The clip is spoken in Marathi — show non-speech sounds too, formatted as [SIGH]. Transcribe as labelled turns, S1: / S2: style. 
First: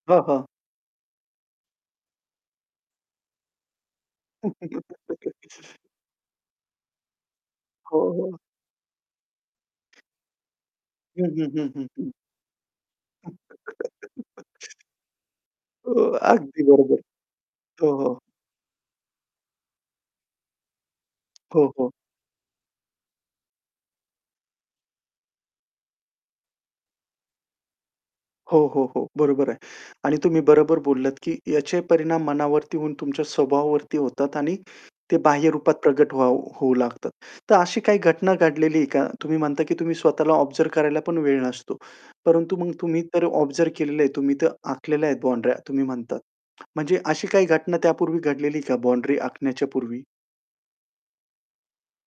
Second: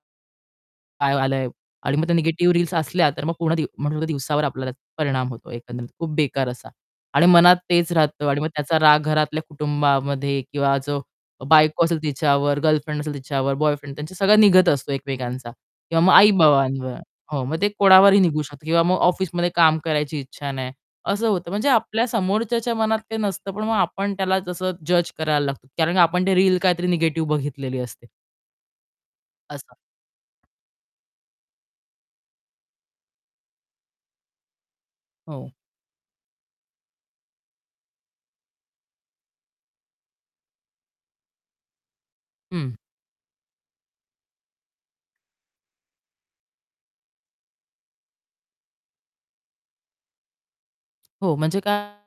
S1: हां, हां.
S2: काय आलंय आणि मग त्या निगेटिव्ह रील्स असल्या तर मग पूर्ण दिव मग पूर्ण दिवसावर आपल्याला परिणाम
S1: [LAUGHS]
S2: होतो एकंदरीत खूप बेकार असा आणि मनात तेच
S1: हो,
S2: राहतं
S1: हो.
S2: आणि मग त्याचा राग घरातल्या कुटुंबामध्ये किंवा जो
S1: हं, हं, हं,
S2: बायको
S1: हं,
S2: असेल
S1: हं.
S2: तिच्यावर, गर्लफ्रेंड असेल तिच्यावर, बॉयफ्रेंड, त्यांचं सगळं निघत
S1: [LAUGHS]
S2: असतो एकमेकांचा किंवा
S1: हो,
S2: मग
S1: अगदी
S2: आई-बाबांवर.
S1: बरोबर.
S2: हो. मग ते
S1: हो,
S2: कोणावरही
S1: हो.
S2: निघू शकतो किंवा मग ऑफिसमध्ये काम करायची इच्छा नाही, असं होतं.
S1: हो,
S2: म्हणजे
S1: हो.
S2: आपल्या समोरच्याच्या मनात काही नसतं पण मग आपण त्याला जसं जज करायला लागतो. कारण का आपण ते रील काहीतरी निगेटिव्ह बघितलेली असते.
S1: हो, हो, हो. बरोबर आहे
S2: असं.
S1: आणि तुम्ही बरोबर बोललात, की याचे परिणाम मनावरती होऊन तुमच्या स्वभावावरती होतात आणि ते बाह्य
S2: हो.
S1: रूपात प्रकट होऊ होऊ लागतात. तर अशी काही घटना घडलेली आहे का? तुम्ही म्हणता, की तुम्ही स्वतःला ऑब्झर्व करायला पण वेळ नसतो. परंतु
S2: हं.
S1: मग तुम्ही तर ऑब्झर्व केलेलं आहे, तुम्ही तर आखलेल्या आहेत बाउंडऱ्या तुम्ही म्हणतात. म्हणजे अशी काही घटना त्यापूर्वी घडलेली आहे का बाउंडरी आखण्याच्या पूर्वी?
S2: हो, म्हणजे काय